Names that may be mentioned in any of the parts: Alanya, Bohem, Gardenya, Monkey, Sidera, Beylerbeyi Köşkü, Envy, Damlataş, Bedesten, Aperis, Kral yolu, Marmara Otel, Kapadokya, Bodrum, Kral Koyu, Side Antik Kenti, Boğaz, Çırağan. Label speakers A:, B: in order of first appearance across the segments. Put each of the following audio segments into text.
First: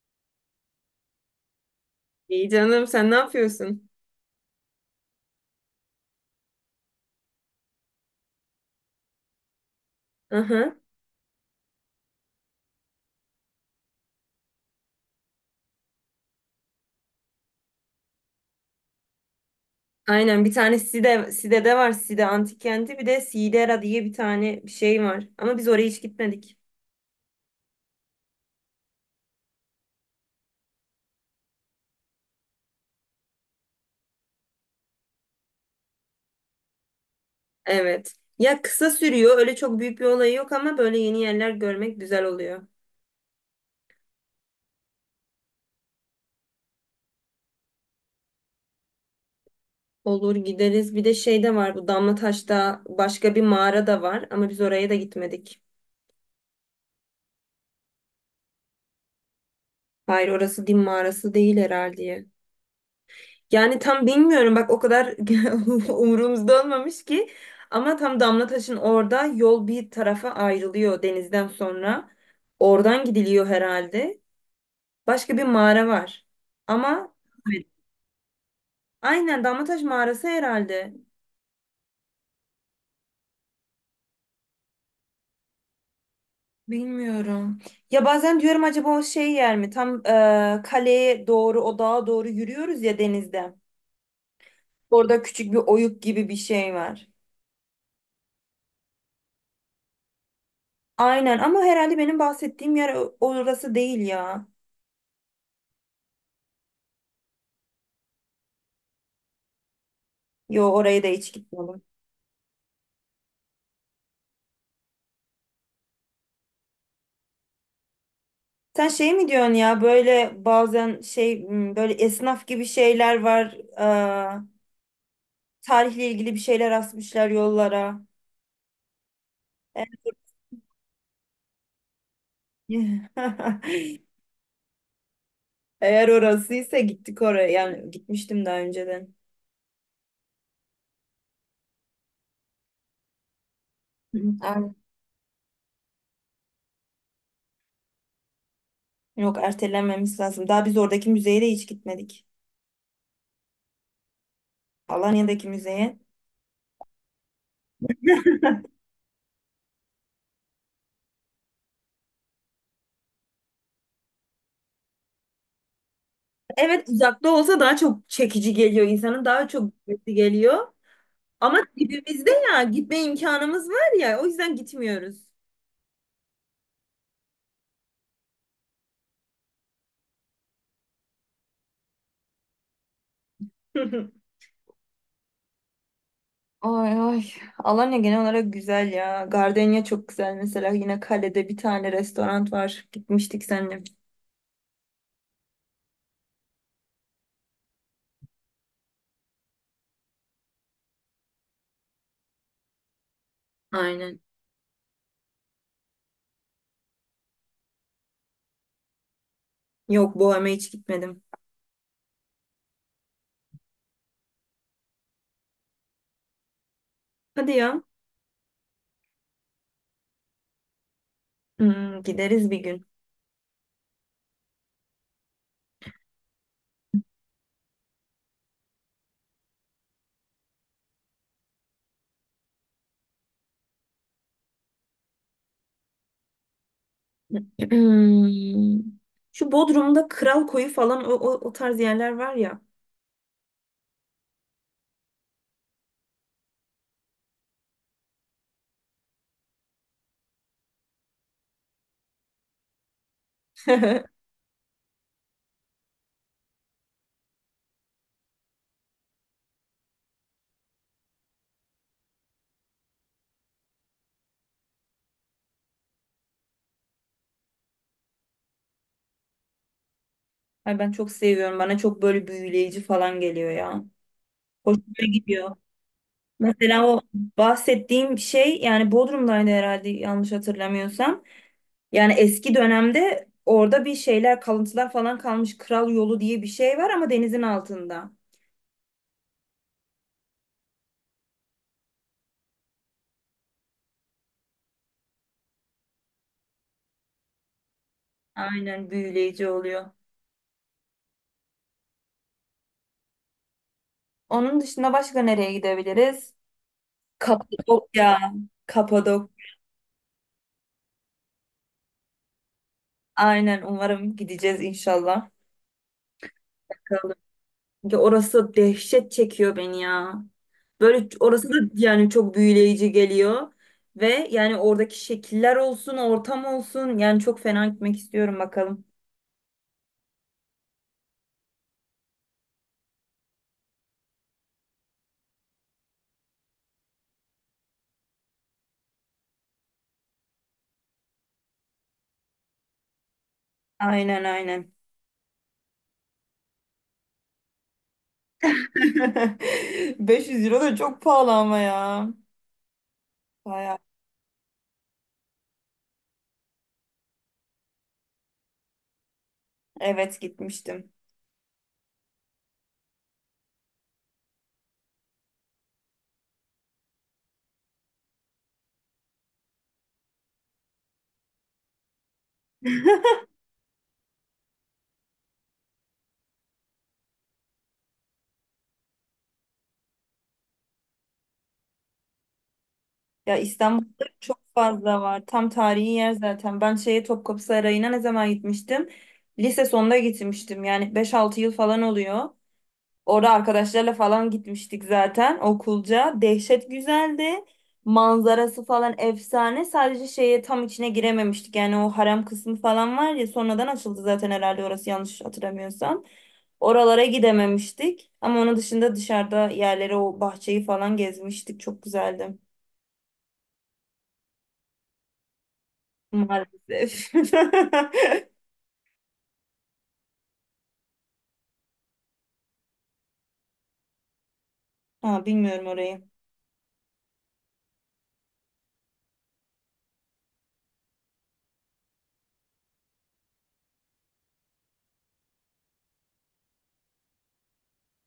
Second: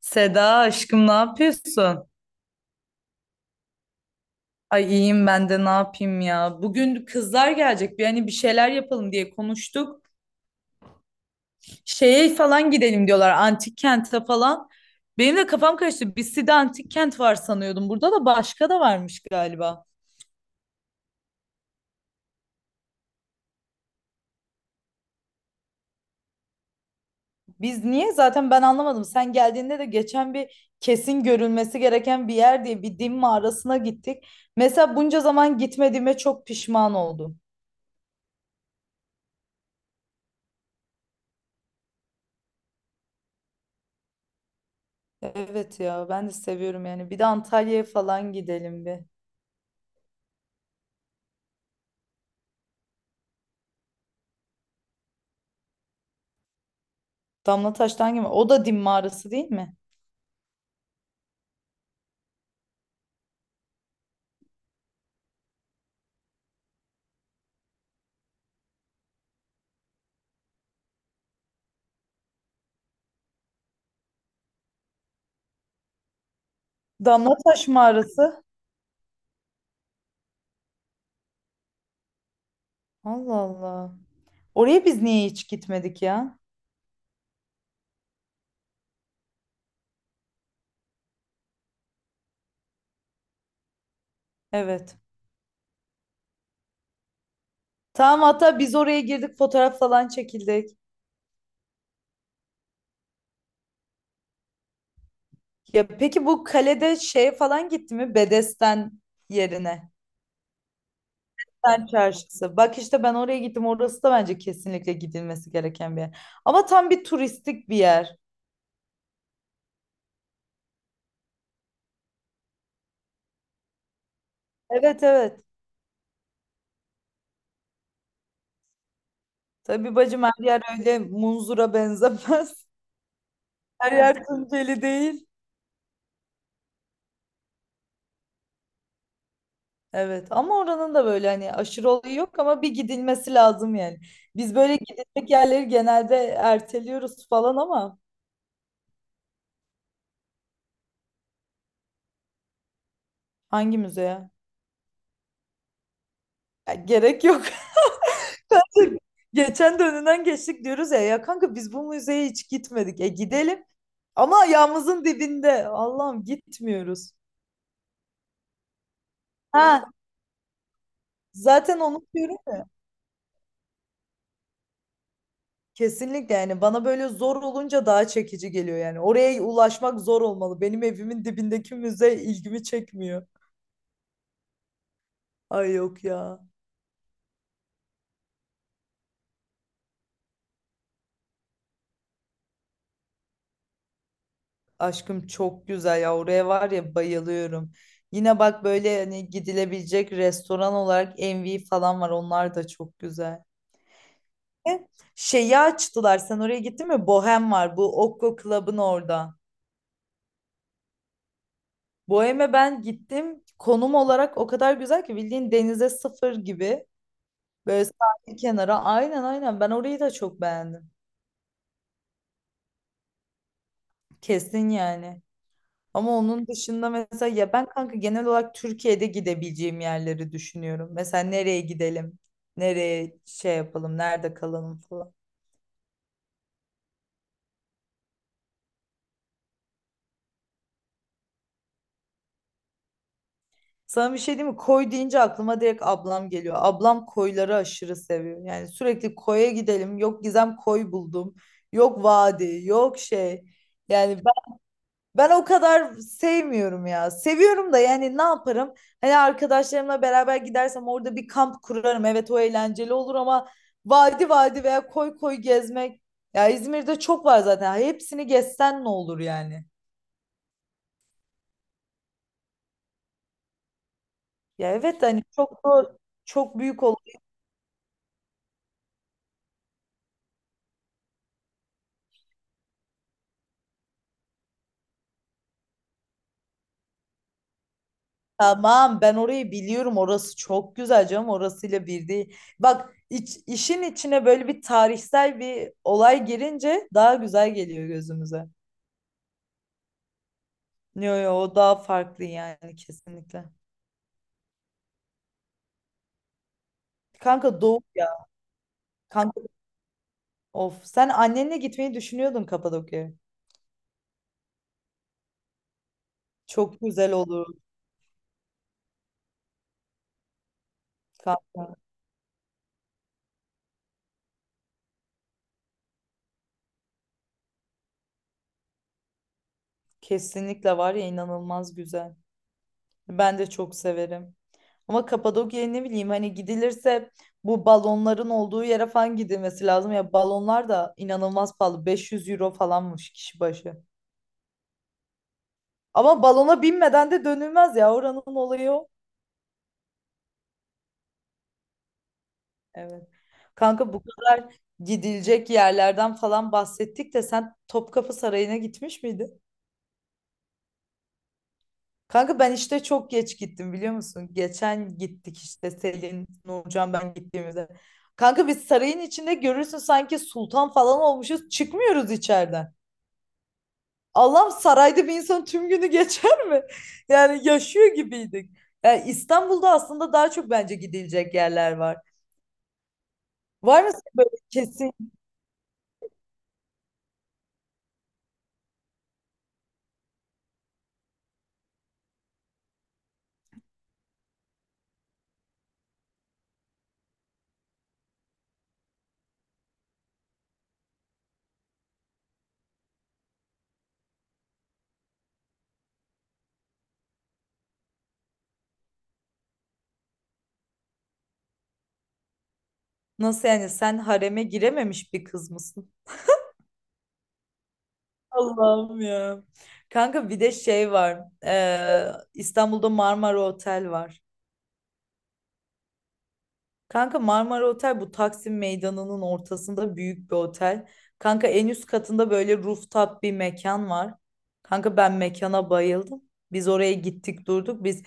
A: Seda aşkım ne yapıyorsun?
B: İyi canım, sen ne yapıyorsun?
A: Ay iyiyim ben de ne yapayım ya. Bugün kızlar gelecek bir hani bir şeyler yapalım diye konuştuk.
B: Aha.
A: Şeye falan gidelim diyorlar antik kente falan. Benim de kafam karıştı. Bissi'de antik kent var sanıyordum. Burada da başka da varmış galiba.
B: Aynen, bir tane Side, Side'de var. Side Antik Kenti, bir de Sidera diye bir tane bir şey var. Ama biz oraya hiç gitmedik.
A: Biz niye? Zaten ben anlamadım. Sen geldiğinde de geçen bir kesin görülmesi gereken bir yer diye bir din mağarasına gittik. Mesela bunca zaman gitmediğime çok pişman oldum.
B: Evet. Ya kısa sürüyor. Öyle çok büyük bir olayı yok ama böyle yeni yerler görmek güzel oluyor.
A: Evet ya ben de seviyorum yani. Bir de Antalya'ya falan gidelim bir.
B: Olur, gideriz. Bir de şey de var. Bu Damlataş'ta başka bir mağara da var. Ama biz oraya da gitmedik.
A: Damlataş'tan gibi. O da Dim mağarası değil mi?
B: Hayır, orası din mağarası değil herhalde. Yani tam bilmiyorum bak, o kadar umurumuzda olmamış ki, ama tam Damlataş'ın orada yol bir tarafa ayrılıyor denizden sonra. Oradan gidiliyor herhalde. Başka bir mağara var. Ama evet,
A: Damlataş mağarası.
B: aynen Damlataş mağarası herhalde.
A: Allah Allah. Oraya biz niye hiç gitmedik ya?
B: Bilmiyorum. Ya bazen diyorum acaba o şey yer mi? Tam kaleye doğru o dağa doğru yürüyoruz ya, denizde.
A: Evet.
B: Orada küçük bir oyuk gibi bir şey var.
A: Tamam, hatta biz oraya girdik, fotoğraf falan çekildik.
B: Aynen ama herhalde benim bahsettiğim yer orası değil ya.
A: Ya peki bu kalede şey falan gitti mi? Bedesten yerine.
B: Yo, oraya da hiç gitmedim.
A: Bedesten çarşısı. Bak işte ben oraya gittim. Orası da bence kesinlikle gidilmesi gereken bir yer. Ama tam bir turistik bir yer.
B: Sen şey mi diyorsun ya, böyle bazen böyle esnaf gibi şeyler var. Aa,
A: Evet evet.
B: tarihle ilgili bir şeyler asmışlar yollara. Eğer,
A: Tabii bacım, her yer öyle munzura benzemez. Her yer Tunceli değil.
B: Eğer orasıysa gittik oraya. Yani gitmiştim daha önceden.
A: Evet, ama oranın da böyle hani aşırı olayı yok ama bir gidilmesi lazım yani.
B: Hı,
A: Biz
B: aynen.
A: böyle gidilecek yerleri genelde erteliyoruz falan ama
B: Yok, ertelenmemiz lazım. Daha biz oradaki müzeye de hiç gitmedik.
A: hangi müzeye?
B: Alanya'daki müzeye.
A: Ya gerek yok. Geçen de önünden geçtik diyoruz ya, ya kanka biz bu müzeye hiç gitmedik. E gidelim ama ayağımızın dibinde. Allah'ım
B: Evet,
A: gitmiyoruz.
B: uzakta olsa daha çok çekici geliyor insanın, daha çok
A: Ha,
B: gitmesi geliyor. Ama
A: zaten
B: dibimizde
A: unutuyorum.
B: ya, gitme imkanımız var ya, o yüzden gitmiyoruz.
A: Kesinlikle yani, bana böyle zor olunca daha çekici geliyor yani. Oraya ulaşmak zor olmalı. Benim evimin dibindeki müze ilgimi çekmiyor. Ay yok ya.
B: Ay ay. Alanya genel olarak güzel ya. Gardenya çok güzel mesela. Yine kalede bir tane restoran var. Gitmiştik seninle.
A: Aşkım çok güzel ya. Oraya var ya bayılıyorum. Yine bak böyle hani gidilebilecek restoran olarak Envy falan var. Onlar da çok güzel.
B: Aynen.
A: E, Şeyi açtılar. Sen oraya gittin mi? Bohem var. Bu Okko Club'ın orada.
B: Yok, Bohem'e hiç gitmedim.
A: Bohem'e ben gittim. Konum olarak o kadar güzel ki bildiğin denize sıfır gibi.
B: Hadi ya.
A: Böyle sahil kenara. Aynen aynen. Ben orayı da çok beğendim.
B: Hmm, gideriz bir gün.
A: Kesin yani. Ama onun dışında mesela ya ben kanka genel olarak Türkiye'de gidebileceğim yerleri düşünüyorum. Mesela nereye gidelim? Nereye şey yapalım? Nerede kalalım falan.
B: Şu Bodrum'da Kral Koyu falan, o tarz yerler var ya.
A: Sana bir şey diyeyim mi? Koy deyince aklıma direkt ablam geliyor. Ablam koyları aşırı seviyor. Yani sürekli koya gidelim. Yok Gizem koy buldum. Yok vadi, yok şey. Yani ben o kadar sevmiyorum ya. Seviyorum da yani ne yaparım? Hani arkadaşlarımla beraber gidersem orada bir kamp kurarım. Evet o eğlenceli olur ama vadi vadi veya koy koy gezmek. Ya İzmir'de çok var zaten. Hepsini gezsen ne olur yani?
B: Ay ben çok seviyorum. Bana çok böyle büyüleyici falan geliyor ya.
A: Ya
B: Hoşuma
A: evet hani
B: gidiyor.
A: çok da çok büyük
B: Mesela o
A: olur.
B: bahsettiğim şey yani Bodrum'daydı herhalde, yanlış hatırlamıyorsam. Yani eski dönemde orada bir şeyler, kalıntılar falan kalmış. Kral yolu diye bir şey var ama denizin altında.
A: Tamam ben orayı biliyorum. Orası çok güzel canım. Orasıyla bir değil. Bak işin içine böyle bir tarihsel bir olay girince daha güzel geliyor gözümüze.
B: Aynen, büyüleyici oluyor.
A: Yo yo, o daha farklı yani kesinlikle.
B: Onun dışında başka nereye gidebiliriz?
A: Kanka doğu ya.
B: Kapadokya. Kapadok.
A: Kanka of. Sen annenle gitmeyi düşünüyordun Kapadokya'ya.
B: Aynen, umarım gideceğiz inşallah.
A: Çok güzel
B: Bakalım.
A: olur
B: Çünkü orası dehşet çekiyor beni ya. Böyle orası da
A: kanka.
B: yani çok büyüleyici geliyor. Ve yani oradaki şekiller olsun, ortam olsun. Yani çok fena gitmek istiyorum, bakalım.
A: Kesinlikle var ya, inanılmaz güzel. Ben de çok severim. Ama Kapadokya'ya ne bileyim hani gidilirse bu balonların olduğu yere falan gidilmesi lazım. Ya balonlar da inanılmaz pahalı. 500 € falanmış kişi başı.
B: Aynen aynen.
A: Ama balona binmeden de dönülmez ya, oranın olayı o.
B: 500 euro da çok pahalı ama ya.
A: Evet.
B: Bayağı.
A: Kanka bu kadar gidilecek yerlerden falan bahsettik de sen Topkapı Sarayı'na gitmiş miydin?
B: Evet, gitmiştim.
A: Kanka ben işte çok geç gittim, biliyor musun? Geçen gittik işte Selin, Nurcan, ben gittiğimizde. Kanka biz sarayın içinde, görürsün, sanki sultan falan olmuşuz. Çıkmıyoruz içeriden. Allah'ım, sarayda bir insan tüm günü geçer mi? Yani yaşıyor gibiydik. Yani İstanbul'da aslında daha çok bence gidilecek yerler var.
B: Ya
A: Var mı senin
B: İstanbul'da
A: böyle
B: çok
A: kesin?
B: fazla var. Tam tarihi yer zaten. Ben şeye Topkapı Sarayı'na ne zaman gitmiştim? Lise sonunda gitmiştim. Yani 5-6 yıl falan oluyor. Orada arkadaşlarla falan gitmiştik zaten okulca. Dehşet güzeldi. Manzarası falan efsane. Sadece şeye tam içine girememiştik. Yani o harem kısmı falan var ya, sonradan açıldı zaten herhalde orası, yanlış hatırlamıyorsam. Oralara gidememiştik. Ama onun dışında dışarıda yerleri, o bahçeyi falan gezmiştik. Çok güzeldi.
A: Nasıl yani, sen hareme girememiş bir kız mısın?
B: Maalesef.
A: Allah'ım ya. Kanka bir de şey var. İstanbul'da Marmara Otel var.
B: Ha, bilmiyorum orayı.
A: Kanka Marmara Otel bu Taksim Meydanı'nın ortasında büyük bir otel. Kanka en üst katında böyle rooftop bir mekan var. Kanka ben mekana bayıldım. Biz oraya gittik durduk. Biz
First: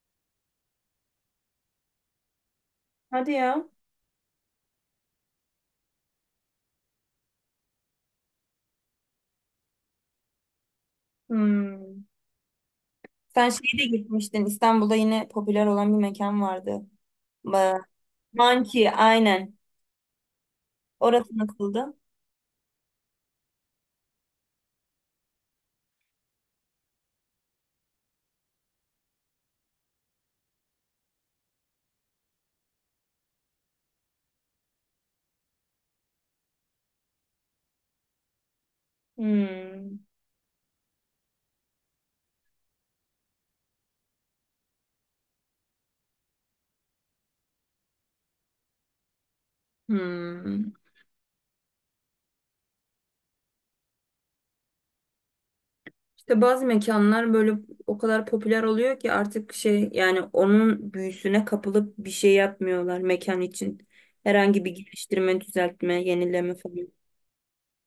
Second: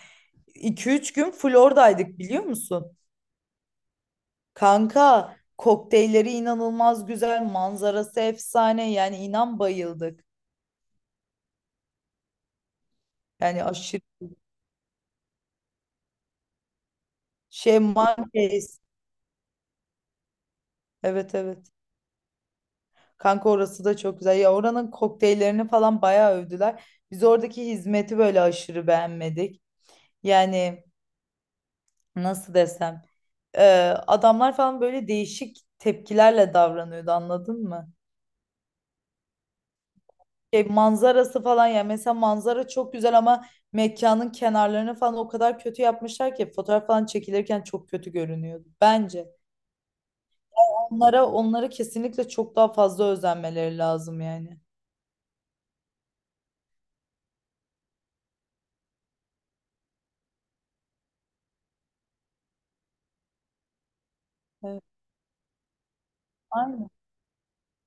A: iki üç gün full oradaydık, biliyor musun?
B: Hadi ya.
A: Kanka kokteylleri inanılmaz güzel, manzarası efsane. Yani inan bayıldık.
B: Hmm. Sen
A: Yani
B: şeye de
A: aşırı
B: gitmiştin. İstanbul'da yine popüler olan bir mekan vardı.
A: şey, Monkeys.
B: Monkey, aynen.
A: Evet
B: Orası
A: evet.
B: nasıldı?
A: Kanka orası da çok güzel. Ya oranın kokteyllerini falan bayağı övdüler. Biz oradaki hizmeti böyle aşırı beğenmedik. Yani nasıl desem, e, adamlar falan böyle değişik tepkilerle davranıyordu, anladın mı?
B: Hmm.
A: Şey, manzarası falan ya mesela manzara çok güzel ama mekanın kenarlarını falan o kadar kötü yapmışlar ki fotoğraf falan çekilirken çok kötü görünüyordu bence.
B: Hmm.
A: Onlara kesinlikle çok daha fazla özenmeleri lazım yani.
B: İşte bazı mekanlar böyle o kadar popüler oluyor ki artık şey yani, onun büyüsüne kapılıp bir şey yapmıyorlar mekan için. Herhangi bir geliştirme, düzeltme, yenileme falan.
A: Evet.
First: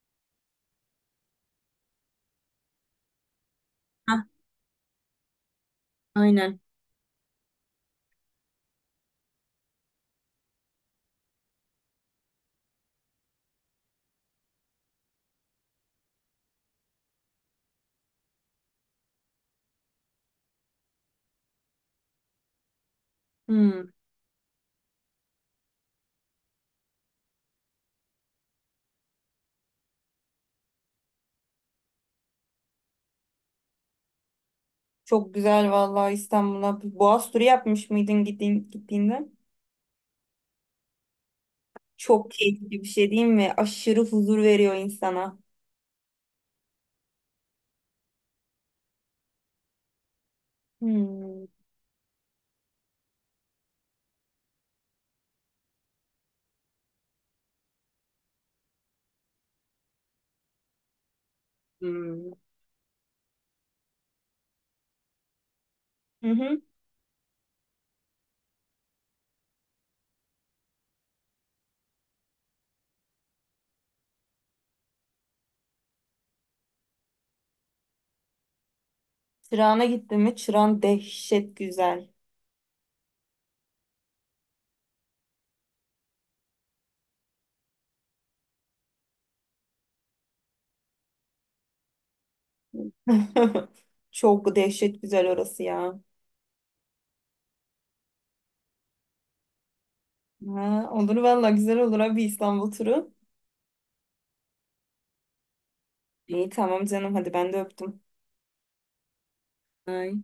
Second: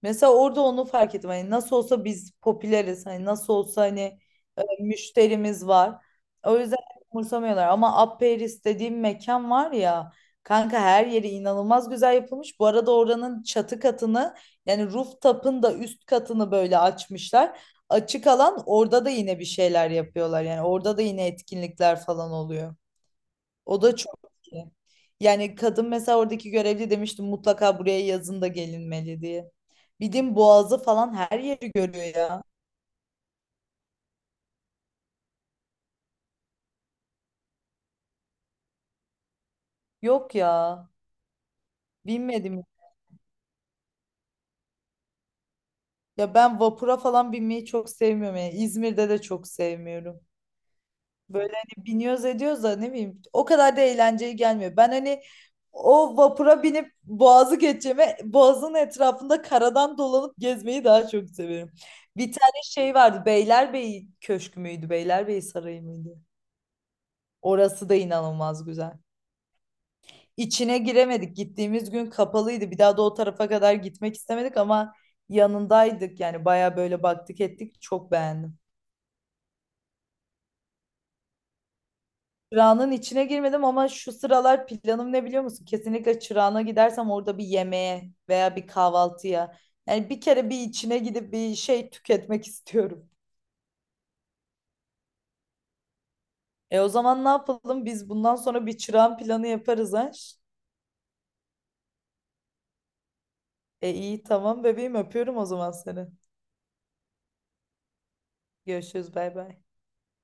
A: Mesela orada onu fark ettim. Hani nasıl olsa biz popüleriz. Hani nasıl olsa hani
B: Hah,
A: müşterimiz var. O
B: aynen.
A: yüzden umursamıyorlar. Ama Aperis dediğim mekan var ya kanka, her yeri inanılmaz güzel yapılmış. Bu arada oranın çatı katını, yani rooftop'ın da üst katını böyle açmışlar. Açık alan, orada da yine bir şeyler yapıyorlar. Yani orada da yine etkinlikler falan oluyor. O
B: Hmm.
A: da çok iyi. Yani kadın, mesela oradaki görevli, demiştim mutlaka buraya yazın da gelinmeli diye. Bildiğin Boğaz'ı falan her yeri görüyor ya.
B: Çok güzel vallahi İstanbul'a. Bir Boğaz turu yapmış mıydın gittiğin, gittiğinde?
A: Yok ya.
B: Çok
A: Binmedim.
B: keyifli bir şey değil mi? Aşırı huzur veriyor insana.
A: Ya ben vapura falan binmeyi çok sevmiyorum. Yani İzmir'de de çok sevmiyorum.
B: Hmm.
A: Böyle hani biniyoruz ediyoruz da ne bileyim o kadar da eğlenceli gelmiyor. Ben hani o vapura binip boğazı geçeceğime boğazın etrafında karadan dolanıp gezmeyi daha çok severim.
B: Hmm.
A: Bir tane şey vardı, Beylerbeyi Köşkü müydü, Beylerbeyi Sarayı mıydı?
B: Hı hı.
A: Orası da inanılmaz güzel. İçine giremedik, gittiğimiz gün kapalıydı, bir daha da o tarafa kadar gitmek istemedik ama yanındaydık yani, baya böyle baktık ettik, çok beğendim.
B: Çırağan'a gittin mi? Çırağan dehşet güzel.
A: Çırağan'ın içine girmedim ama şu sıralar planım ne, biliyor musun? Kesinlikle Çırağan'a gidersem orada bir yemeğe veya bir kahvaltıya. Yani bir kere bir içine gidip bir şey tüketmek istiyorum.
B: Çok dehşet güzel orası ya.
A: E o zaman ne yapalım? Biz bundan sonra bir Çırağan planı yaparız ha.
B: Ha, olur valla, güzel olur abi, İstanbul turu.
A: E iyi tamam bebeğim, öpüyorum o zaman seni.
B: İyi tamam canım, hadi ben de öptüm.
A: Görüşürüz, bay bay.
B: Ay.